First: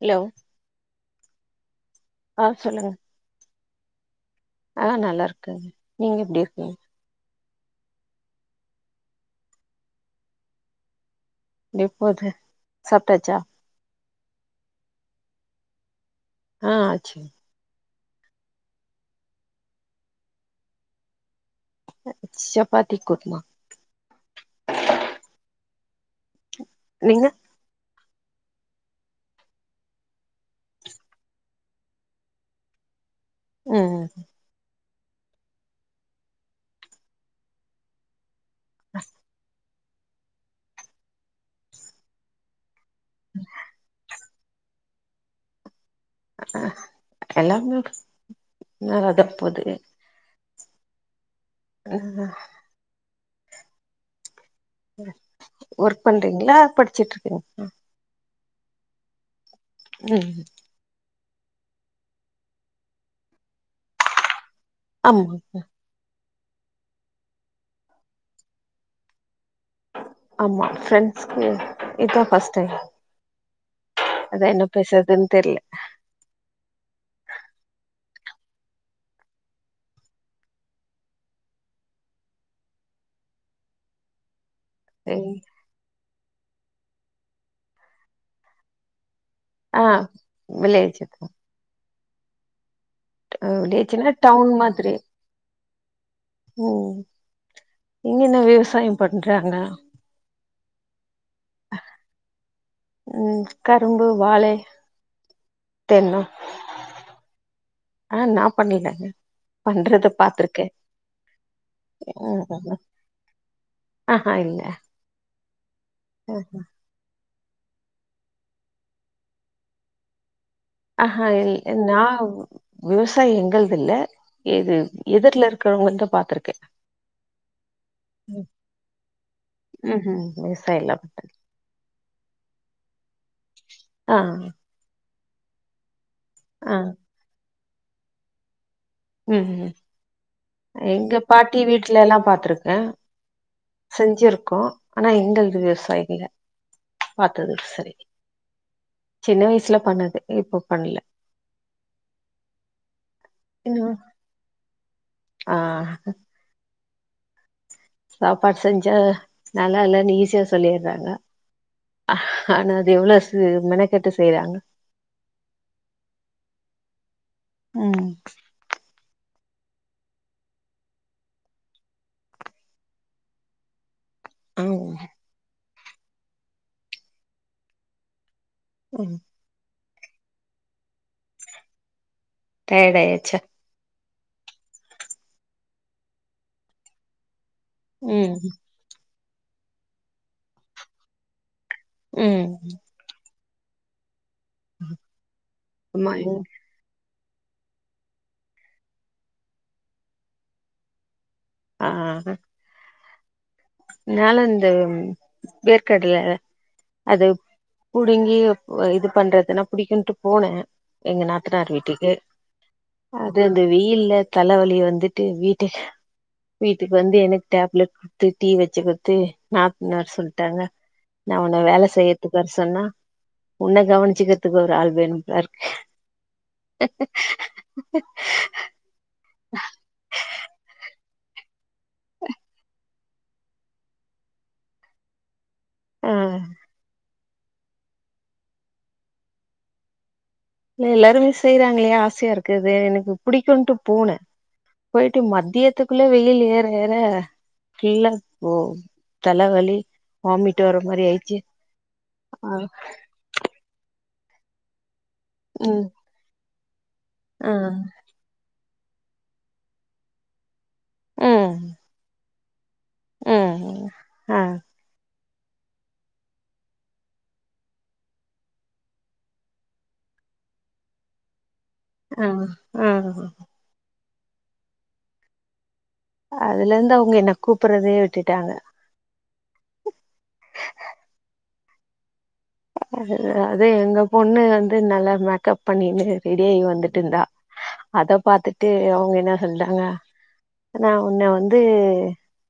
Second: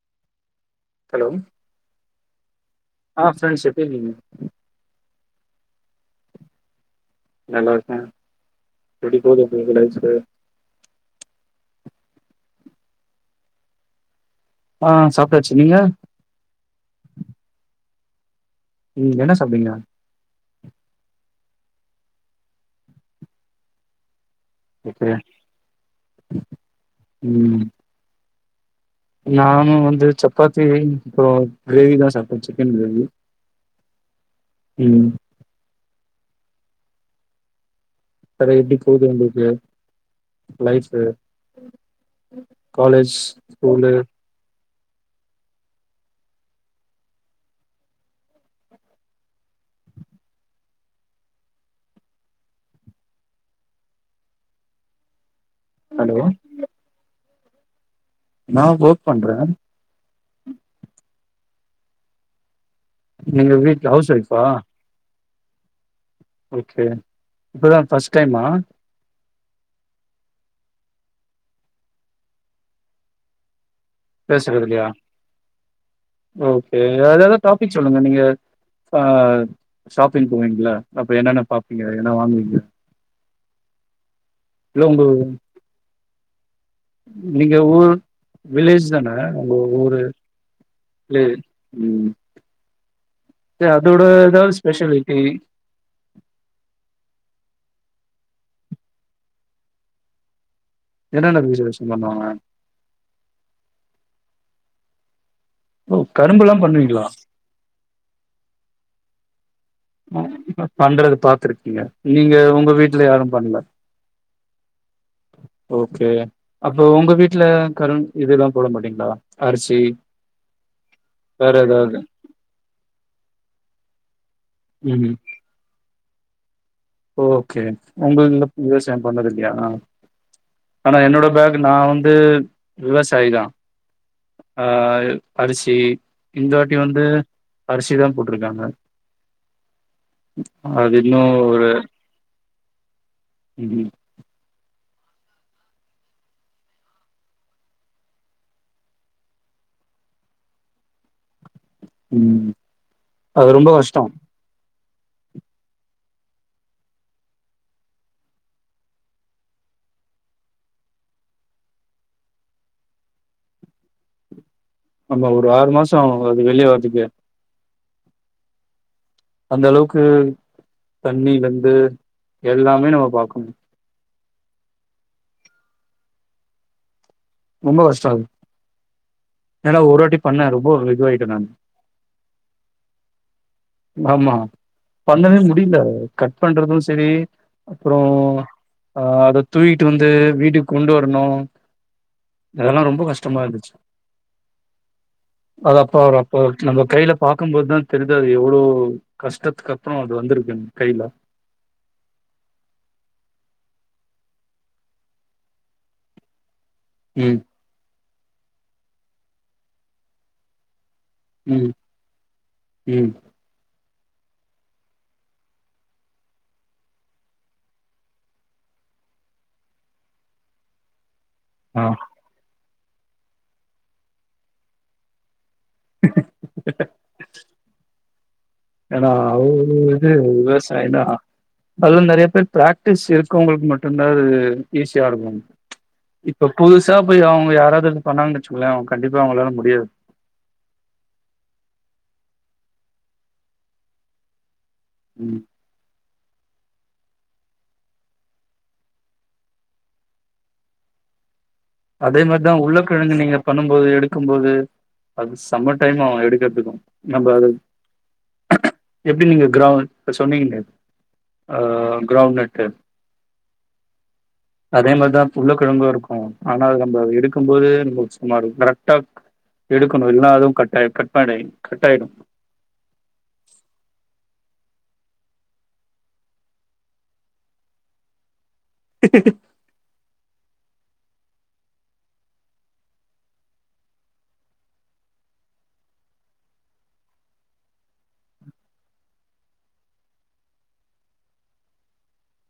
Hello hello ஆ சொல்லுங்க ஆ ஃப்ரெண்ட்ஸ் எப்டியிருங்க க நீங்க எப்டி இருக்கீங் நல்ல இருக்கே எப்டி போகுது உங்க லைஃப்பு எப்போது சாப்பிடாச்சா ஆ சாப்பிடாச்சு நீங்க ஆ ஆச்சு உம் என்ன சாப்டிங்க சப்பாத்தி குருமா இப்ப நீங்க உம் நானும் வந்து சப்பாத்தி அப்புறம் கிரேவி தான் சாப்பிட்டேன் சிக்கன் கிரேவி ஹ்ம்ம் உம் வேற எப்படி போகுது உங்களுக்கு லைஃபு காலேஜ் ஸ்கூலு அ எல்லாமே நல்லாதா போது ம் இல்ல ஒர்க் ஹலோ பண்றிங்ளா படிச்சுட்ருக்கிங் அ நா ஒர்க் பண்ற ம் நீங்க வீட் ஹவுஸ் வைஃபா ஆமாங்க ஓகே இப்பதா ஃபஸ்ட் டைமா மா ஃப்ரெண்ட்ஸ்கு இதா ஃபஸ்ட் டைம் அதா என்ன பேசுறதுலயா பேசுறதுன்னு தெர்ல ஓகே வேறெதா டாபிக் சொல்லுங்க நீங்க ஆ ஷாப்பிங் போவிங்கல்ல அப்ப என்னென்ன பாப்பிங்க என்ன வாங்குவிங்க இல்ல உங்கு நீங்க ஊர் வில்லேஜ் தான ஆ வில்லேஜ் வில்லே ம் இது அதோட வில்லேஜ்னா இதா டவுன் மாதிரி ஸ்பெஷாலிட்டி ம், இங்க என்ன விவசாயம் பண்றாங்க என்னென்ன விசேஷம் பண்ணுவாங்க ம், கரும்பு வாழை ஓ தென்னம் கரும்புல்லா பண்ணுவிங்ளா ஆ, நா பண்ணல ம், பண்றது பாத்துருக்கீங்க நீங்க உங்க ம் வீட்ல யாரும் பண்ணல ஆஹா இல்ல ஓகே அப்ப உங்க வீட் ட்ல கரும் இதுல்லா போட மாட்டீங்ளா அரிசி ஆஹ வேற இல் நா ஏதாவது விவசாய எங்க ள்துல்ல எது ம் எதிர்ல இருக்கிறவங்கள்து பாத்துருக்கே ஓகே உங்கள்துல விவசாயம் பண்ணது இல்லையா ம்ஹும் விவசாய இல்ல ஆனா என்னோட பேக் நா வந் து விவசா சாயிதா ஆ அரிசி இந்த வாட்டி ஆ வந்து அரிசிதா போட்டுருக்காங்க ம்கும் எங்க இன்னு ஒரு பாட்டி வீட் லலா பாத்துருக்க ம், செஞ்சிருக்கோ ஆனா எங்களது வெர்சா இல்ல பாத்தது சரி சின்ன வய்சுல பண்ணுது இப்போ பண்ல ம்ப இன்னு கஷ்டோ ஆ சாப்பா செஞ்சா நல்லாலனு ஈஸ்யா சொல்லிற்றாங்க ஆனா அது எவ்ளோசு மெனக்கட்டு செய்றாங்க ஆமா ஒரு ஆறு மாச ஆவு அது வெளிய வர்துக்கே ம் அந்த அளவுக்கு தண்ணி வந்து எல்லாமே நம்ப பாக்கணு ஆவ் ரொம்ப கஷ்ட்டோ அது ஏன்னா ஒருவாட்டி பண்ண ரொப்போ இதுவாயிட்ட நானு டயடாயாச்சா ஆமா பண்ணவே முடிய்ல கட் பண்றது செரி அப்புரோ அ அது தூயிட்டு வந்து வீட்டுக் கொண்டு வர்ணு அதெல்லா ரொம்ப கஷ் டமா இருந்துச்சு அது அப்போ அது அப்பௌ நம்ம கைல பாக்கும்போதா தெரிது எவ்ளோ கஷ்டத்துக்கப்றோ அது வந்துருக்குனு கைல ஆஹ் நானு இந்த வேர்க்கடல அது ம், புடுங்கி ஒ இது பண்றதுனா புடிக்குன்ட்டு போன எங்க ம், நாத்தனார் வீட்டுக்கு ம். அது அந்த வெயில்ல தலவலி வந்துட்டு வீட்டு வீட்டுக்கு வந்து எனக்கு டேப்லெட் குடுத்து டீ வச்சு குடுத்து நாத்தனார் சொல்ட்டாங்க நா உன்ன ஆ. வேல செய்றத்கு வர சொன்னா உன்ன கவனச்சுக்றதுக்கு ஒரு ஆள் வேணுமாருக் ஹா ஹா ஹா ஹ்ம் அது வந்து நெறைய பேர் ப்ராக் டிஸ் இருக்கவுங்களுக்கு மட்டும்தான் அது ஈஸியா இருகாகோ ஆ இப்ப புதுசா போயி அவுங்க யாராவது இது பண்ணாங்கன்னு வச்சுங்கோங்களே அவுங்க கண்டிப்பா அவுங்களால முடியாது இல்ல எல்லாருமே செய்யறாங்களே ஆசையா இருக்குது எனக்கு புடிக்குன்ட்டு போனே போயிட்டு ம் மத்தியத்துக்குள் ள்ள வெயில் ஏற ஏற ஃபுல்லா ஓ தலவலி வாமிட் வர மாரி ஆயிடுச்சு அதே மாதிரிதா உருளக்கிழங்கு நீங்க பண்ணும்போது எடு க்கும்போது அது செம்ம ம் டைம் ஆவு எடுக்கறதுக்கூ நம்ப அது ஆ எப்டி நீங்க க்ரௌன் இப்ப சொன்னீங்களே ஆஹ் க்ரௌண் நட் கு உஹ் ஆஹ் உருளக்கிழங்கு இருக்கூ ஆனா அது நம்ப எடுக்கும்போதே நம்ம சுமார் கரெக்ட்டா எடுக்கணு இல்லனா அதுவு கட்டாயிடு கட் பேட் ஆயிடு அஹ் ஆஹ் அதுலருந்து அவுங்க என்ன கூப்பட்றதயே விட்டுட்டாங்க அ அது எங்க பொண்ணு வந்து நல்லா மேக்கப் பண்ணின்னு ரெடியாய் வந்துட் இருந்தா அத பாத்துட்டு அவுங்க என்ன சொல்ட்டாங்க நா உன்ன வந்து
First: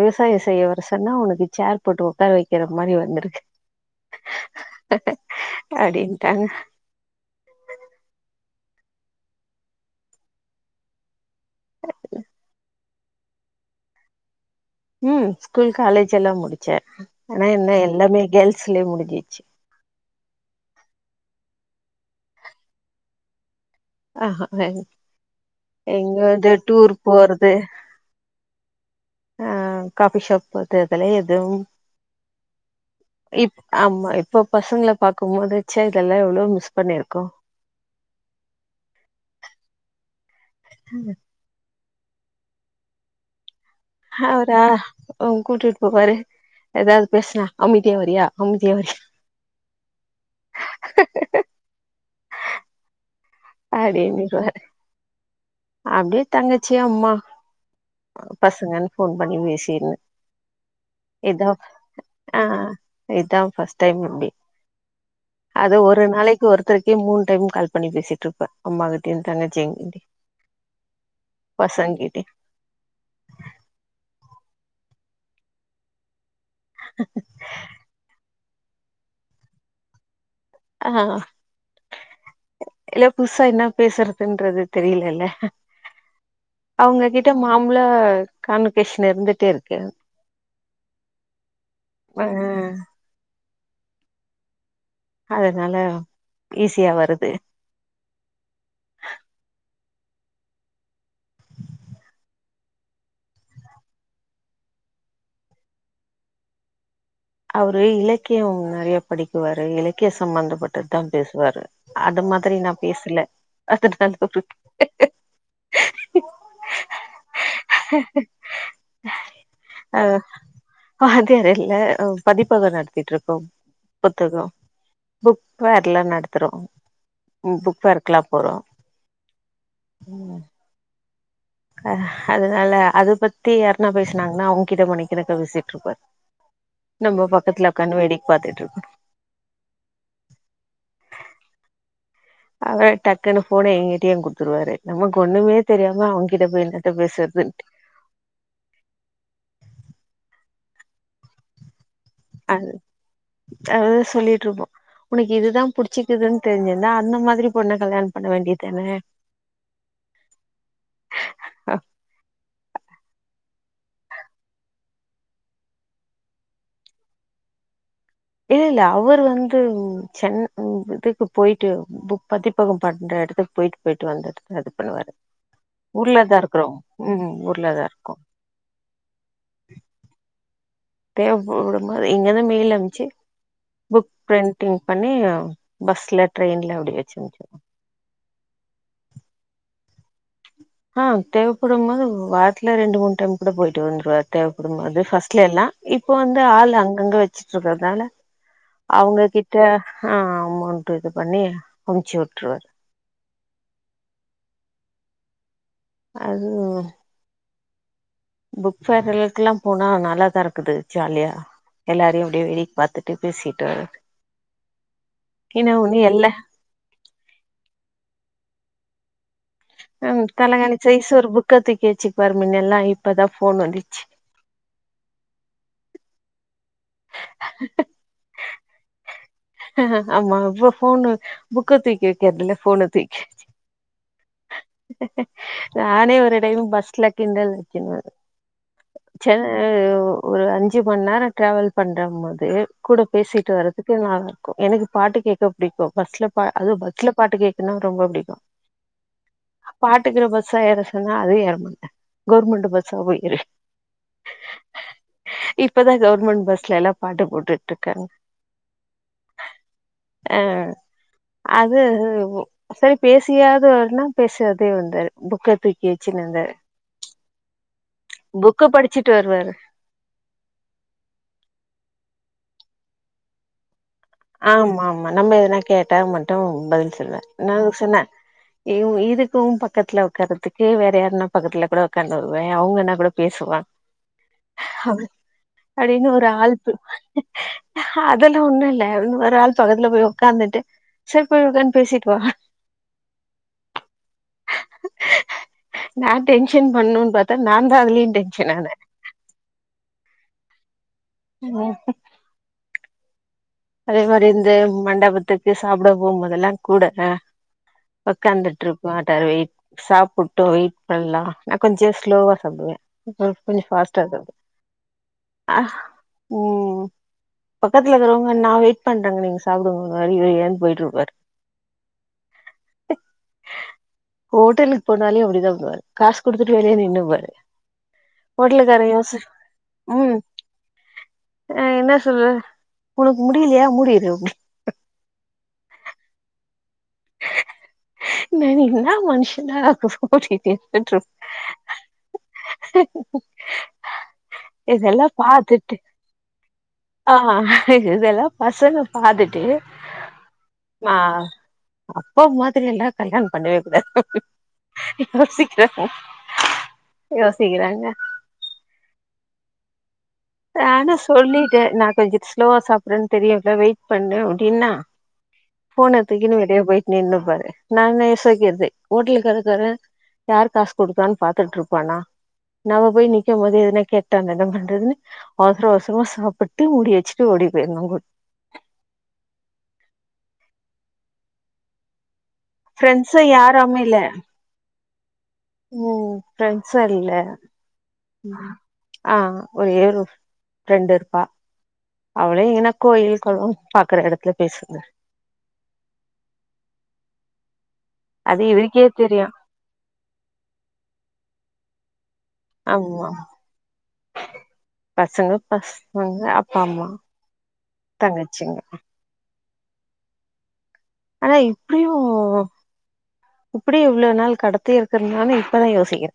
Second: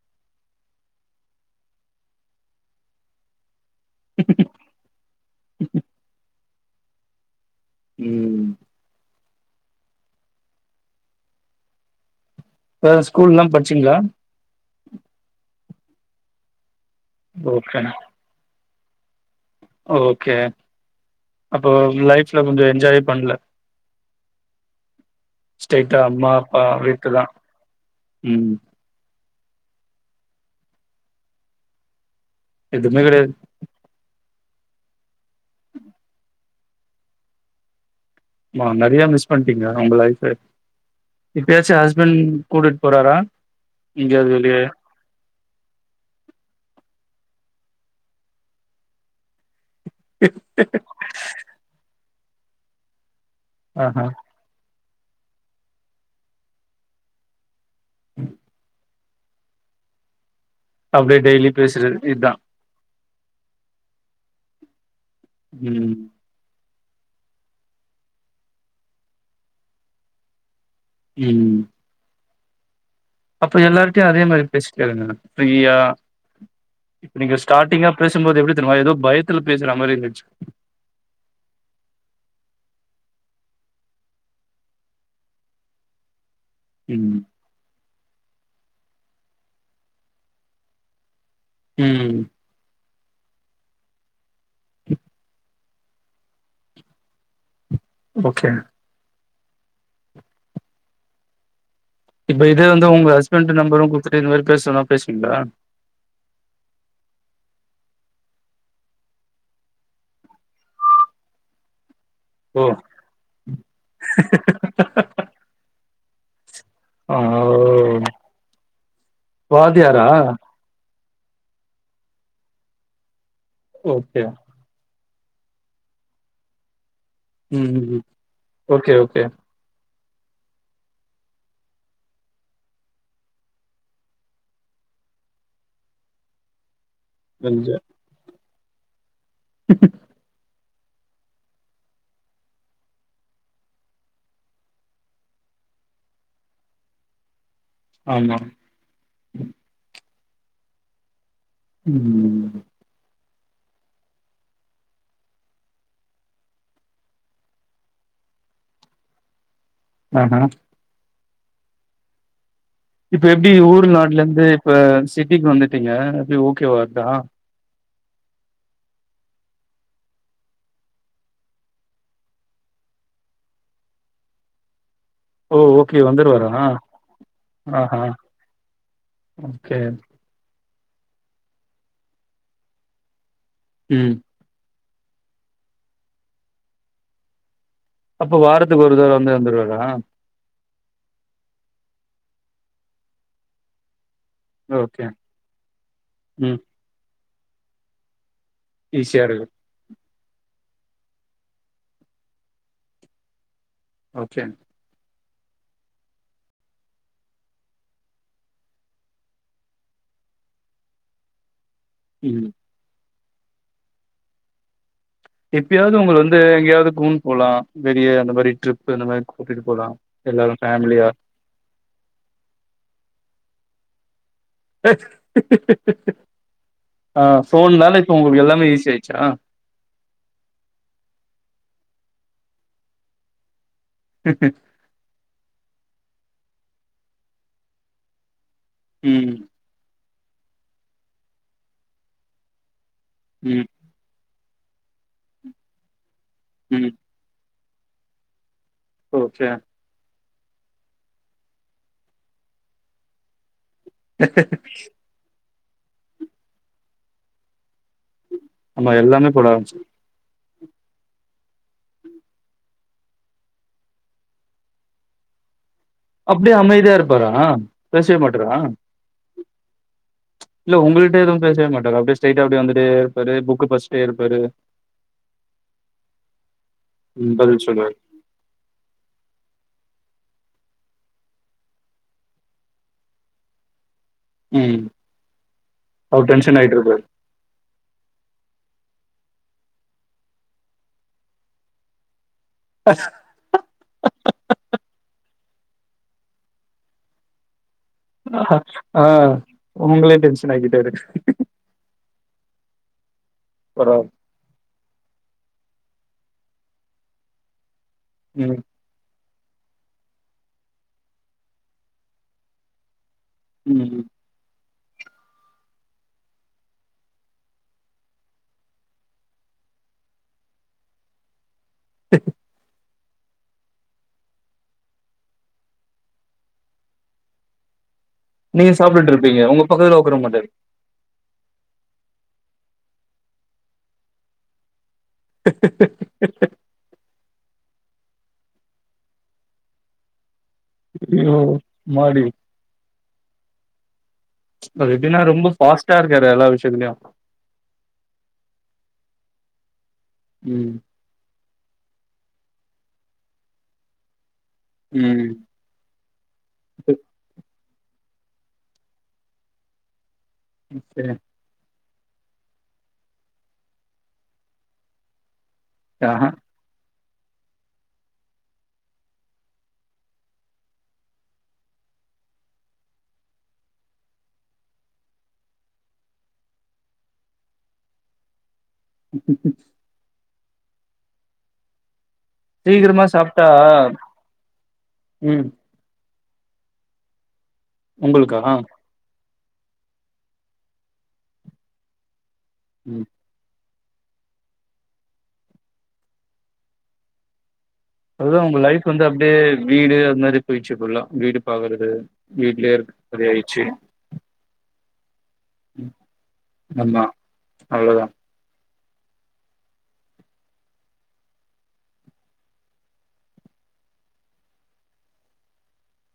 விவசாயோ செய்ய வர சொன்னா உனக்கு சேர் போட்டு உக்கார வைக்கிற மாரி வந்திருக் அப்டின்ட்டாங்க ம் வேற ஸ்கூல்லாம் பட்ச்சீங்ளா ம் ஸ்கூல் காலேஜ் எல்லாம் முடிச்சே ஆனா என்ன எல்லாமே கேல்ஸ் கிளை முடுக்கி ஓ ஒகே அப்போ லைஃப்ல கொஞ்சோ என்ஜாயே பண்ல அ அ [unintelligible] ஸ்ட்ரைட்டா எங்க அம்மா அப்பா [unintelligible] டூர் வீட்டு தா போறது ம் அ காஃபி ஷாப் போய்ட்டு வர்துல எதுவும் எதுமே கெடையாது இப் ஆமா ப் இப்ப பசங்கள பாக்கும்போது ச்சே இதெல்லா எவ்ளோ மிஸ் பண்ணிருக்கோ ஆமா நெறயா மிஸ் பண்ட்டீங்க உங்க லைஃப் சேரி இப்பயாச்சு ஹஸ் பண்ட் கூட்டிட்டு போறாரா எங்கயாவது வெளிய அவரா உ கூட்டிட்டு போவாரு எதாது பேசினா அம்தியா வரியா அம்தியா வரியா ஆஹா அடின்ங்வாரு அப்டியே தங்கச்சி அம்மா பசங்கன் போன் பண்ணி பேசிருந்த அப்டியே டெய்லி பேசிறது இதா இதா ஃபஸ்ட் டைம் இப்டி அது ம் ஒரு நாளைக்கு ஒரு த்தருக்கே மூன் டைம் கால் பண்ணி பேசிட்டிருப்ப அம்மாகிட்டயு தங்கச்சிங் ம் பசங் கிட்டயு அப்ப எல்லார்கிட்டயு அதே மாதிரி பேசிட்டாருங்க ஃப்ரியா இப்ப நீங்க ஸ்டார்டிங்கா பேசும்போது எப்டி தெரிமா ஏதோ பயத்துல பேசுற மாரி இருந்துச்சு ஆ இல்ல புசா என்ன பேசுறதுன்றது தெரியலல்ல அவுங்க ம் கிட்ட மாம்பழ காண்வகேஷன் இருந்துட்டேருக்கு ம் அதனால ஈஸியா வருது ஓகே இப்ப இதே வந்து உங்க ஹஸ்பண்ட்டு நம்பரு குத்துட்டு இந்த மாரி பேசொன்னா பேசுவீங்களா அவரு இலக்கிய நெறைய படிக்குவாரு இலக்கிய சம்பந்தப்பட்டதா பேசுவாரு அது மாதிரி ஓ நா பேசல அதனால பு ஆ ஓ வாத்தியாரா ஆஹ் வாதியாரில்ல ஓ பதிப்பக நடத்திட்ருக் கம் ஓகே புத்தகம் புக் ஃபேர்ல்லா நடத்துறொ ம் ஓகே ஓகே உம் ஹ அதனால அத பத்தி யார்னா பேசுனாங்ன்னா அவுங்கிட்ட மணிக்கணக்கா பேசிட்ருப்பாரு நம்ம பக்கத்துல புரிஞ்சு. ஒக்காந்து வேடிக் பாத்துட்ரு அவர் டக்குன்னு போன எங்கிட்டயு குடுத்துருவாரு நமக்கு ஒண்ணுமே தெரியாம அவுங்கிட்ட போய் என்னத்த பேசுறதுன்டு ஆமா உம் அத சொல்லிட்டு இருக்கோ உனக்கு இதுதா புடிச்சிக்குது தெரிஞ்சிருந்தா அந்த மாதிரி பொண்ண கல்யாணம் பண்ண வேண்டியதானே அஹ ஹா இப்ப எப்டி ஊர் நாட்டுல இருந்து இப்ப சிட்டிக்கு வந்துட்டீங்க எப்டி ஓக்கேவா அந்தா இல்ல அவரு வந்து சென் இதுக்கு போயிட்டு பதிப்பகம் பண்ற எடத்துக்கு போயிட்டு போயிட்டு வந்துட்டு அது பண்ணுவாரு ஓ ஓகே ஊர்லதா வந்துருவார இருக்குறோ அஹ ம் ஊர்லதா ஆஹா இருக்கோ ம் சேர் ட்டே ஊருலந்து இங்க இருந்து மேயில் அம்முச்சு புக் ம். பிரிண்டிங் பண்ணிய பஸ்ல ட்ரெயின்ல அப்டி வெச்சு அப்ப வாரத்துக்கு ஒரு தட வந்து வந்துருவாரா ஆஹ தேவப்படும் போது வாரத்துல ரெண்டு மூண் டைம் கூட போயிட்டு வந்துருவாரு தேவப்படும் போது அது ஓகே. பஸ்ட்டுல்ல எல்லா இப்போ வந்து ம். ஆள் அங்கங்க வெச் ச்சுட்ருக்குறோதால்ல ஈஸியா அவுங்க இருக்கு. கிட்ட ஆஹா அமௌண்ட்டு இது பண்ணி அமுச்சு விட்ருவாரு ஓகே அது புக் ஃபேர் எல்லீக்கில்லா போனா நல்லாதா இருக்குது ஜாலியா எல்லாரையு அப்டியே ம். வேடிக் பாத்துட் ட்டு பேசிட்டு ஏன்னா எப்பியாவுது ஒன்னு உங்கள்ள எல்லா வந்து எங்கியாவுது கூன் போலா வெளிய அந்த மாதிரி ட்ரிப் சோ இந்த மாரி கூட்டிட்டு போலாம். நான்கு எல்லாரும் உக்காலா என்ச்சி ஃபேமிலியா. சோற புக்கா தூக்கி வெச்சிப்பாரு மின்னேலா இப்பதா ஃபோன் வந்தி ஏ அ ஃபோன்னால இப்போ உங்குள்க் எல்லா இன்னு ஈசியாயிடுச்சா ஆமா இப்ப ஃபோனு புக்க தூக்கி வெக்கறதுல்ல ஃபோன தூக்கி நானே ஒரு டைம் பஸ்ல கிண்டல் அடிச்சிருந்த ம். சென்னையோ ஒரு அஞ்சு மண்நேர டிராவல் பண்றம்போது கூட பேசிட்டு ம். வறதுக்கு நாங்க க்கு எனக்கு பாட்டு கேக்க புடிக்கு பஸ்ல பா அதுவு ம். பட்ஸ்ல பாட்டு கேக் இன்னு ரொம்ப புடிக்கு ஓகே பாட்டுக்கற பஸ் ஸா ஏற சொன்னா அதுவு ஏறமாட்டங்க கவுர்மெண்ட் பஸ்ஸா போய் ஏறு இப்பதா கவர்மெண்ட் பஸ்ல எல்லா பாட்டு போட்டுட்டு இருக்காங்க ஆமா எல்லாமே போட ஆரம்பிச்சி ஆ, அது சேரி பேசியாது வரனா பேசாதே வந்தாரு புக்க தூக் அப்டியே அமைதியா இருப்பாரா பேசவே மாட்டாறா புக்க படிச்சுட்டு வருவாரு இல்ல உங்களிட்டயே எதுவுமே பேசவே மாட்டாற அப்டியே ஸ்டிரை அப்டி வந்துட்டே இருப்பாரு புக் படிச்சி ஆமா ஆமா நம்ம எனா கேட்டா மட்டும் பதில் சொல்வார் ம் பதில் நாங்க சொல்லுவாரு சொன்னே இ இதுக்கும் பக்கத்துல உட்காறதுக்கும் இதே வேற யாருன்னா பக்கத்துல கூட உக்காந்து வருவே அவங்கன்னா கூட பேசுவங்க ம் அப்படீனு அவரு ஒரு டென்ஷன் ஆல்ப்பு ஆயிட்டு இருப்பாரு அதெல்லாம் ஒண்ணும் இல்ல... ஒரு ஆள் பக்கத்துல போய் உக்காந்துட்டு சரி போய் உக்காந்து பேசிட்டு வா... ஹஹஹஹ நா டென்ஷன் பண்ணும்னு பாத்தா நா தா அதுலயு டென்ஷன் ஆனே ஆ உங்களேயே டென்ஷன் ஆக்கிட்டாரு ம்ஹுக் அதே பரவால்ல மாரி இந்த மண்டபம் வித்துக்கு சாப்ட போகும்போதெல்லாம் கூட ம் உக்காந்துட்டு இருக்கமாட்டாரு வெயிட்.. சாப்புட்டோம் வெயிட் பண்ணலாம் நா கொஞ்சோ ஸ்லோவா சாப்டுவே அவர் கொஞ்சோ ஃபாஸ்ட்டா ம் சாப்பிடுவாரு அஹ் ம் பக்கத்துல இருக்கிறோங் நா வெயிட் பண்றேங்க நீங்க சாப்டுங்க ஏந் போயிட்ருப்பாரு ஹோட்டலுக்கு போனாலே அப்டிதா போவாரு காசு குடுத்துட்டு வெளிய நின்னுப்பாரு நீங்க ஹோட்டலுக்காரு சாப்ட்டுட்டு யோசி இருப்பீங்க உங்க பக்கத்துல ம் உக்கார மாட்டாரு ஆ என்ன சொல்ற உனக்கு முடியலையா மூடிரு ஹஹஹஹ [unintelligible] யோ மாரி ஹீஹீஹீ த எப்டின்னா ரொம்ப ஃபாஸ்ட்டாருக்காரு எல்லா விஷ் ஆ இதெல்லா பசங்க பாத்துட்டு ம் ஆ அப்ப மாத்ரி எல்லா கல்யாணோ பண்ணவே கூடாது ம் யோசிக்கிற யோசிக்கிற [unintelligible] ஆனா சரி சொல்லிட்டேன் நான் கொஞ்சம் ஸ்லோவா சாப்பிடுன்னு தெரியல வெயிட் பண்ண அப்படின்னா போன ஆஹா தூக்கின்னு வெளிய போய் நின்றுப்பாரு நான் இசோக்கிறது ஹோட்டலுக்கு இருக்கறன் யார் காசு கொடுக்கான்னு பார்த்துட்டு இருப்பானா நம்ம போய் நிக்கும் போது எதுனா கேட்டான் என்ன பண்றதுன்னு அவசரம் அவசரமா சாப்பிட்டு முடி வச்சுட்டு ஓடி போயிருவேன் சீக்கிரமா ஃப்ரெண்ட்ஸு சாப்பிட்டா உம் ஃப்ரெண்ட்ஷா இல்ல உங்களுக்கா ஆஹ் ஒரு ஏ ஒரு ஃப்ரெண்ட் இருப்பா அவளே [unintelligible] ம் கோயில்க்குளம் பாக்குற இடத்துல பேசுங்க அது அதுதான் உங்க இவருக்கே லைஃப் வந்து தெரியு அப்படியே வீடு அது மாதிரி போயிச்சு போல வீடு பாக்குறது வீட்லயே இருக்க ஆமா மாரி ஆயிடுச்சு பசங்க பசங்க அப்பா அம்மா ஆமா அவ்ளோதா தங்கச்சிங்க ஆனா இப்டியு இப்புடி இவ்ளோ நாள் கடத்தி இருக்கற்னால இப்பதா யோசிக்கிறே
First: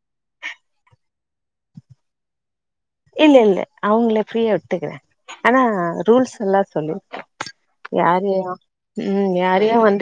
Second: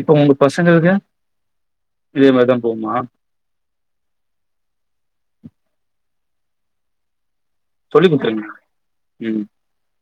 இப்ப உங்க பசங்களுக்கு இதுவே மேடம் இல்ல இல்ல அவுங்களே ஃப்ரீயா விட்டுக்குறே ஆனா ரூல்ஸ் எல்லா சொல்லி சொல்லி யாரையு குடுத்துருங்க ம் யாரையு வந்துட்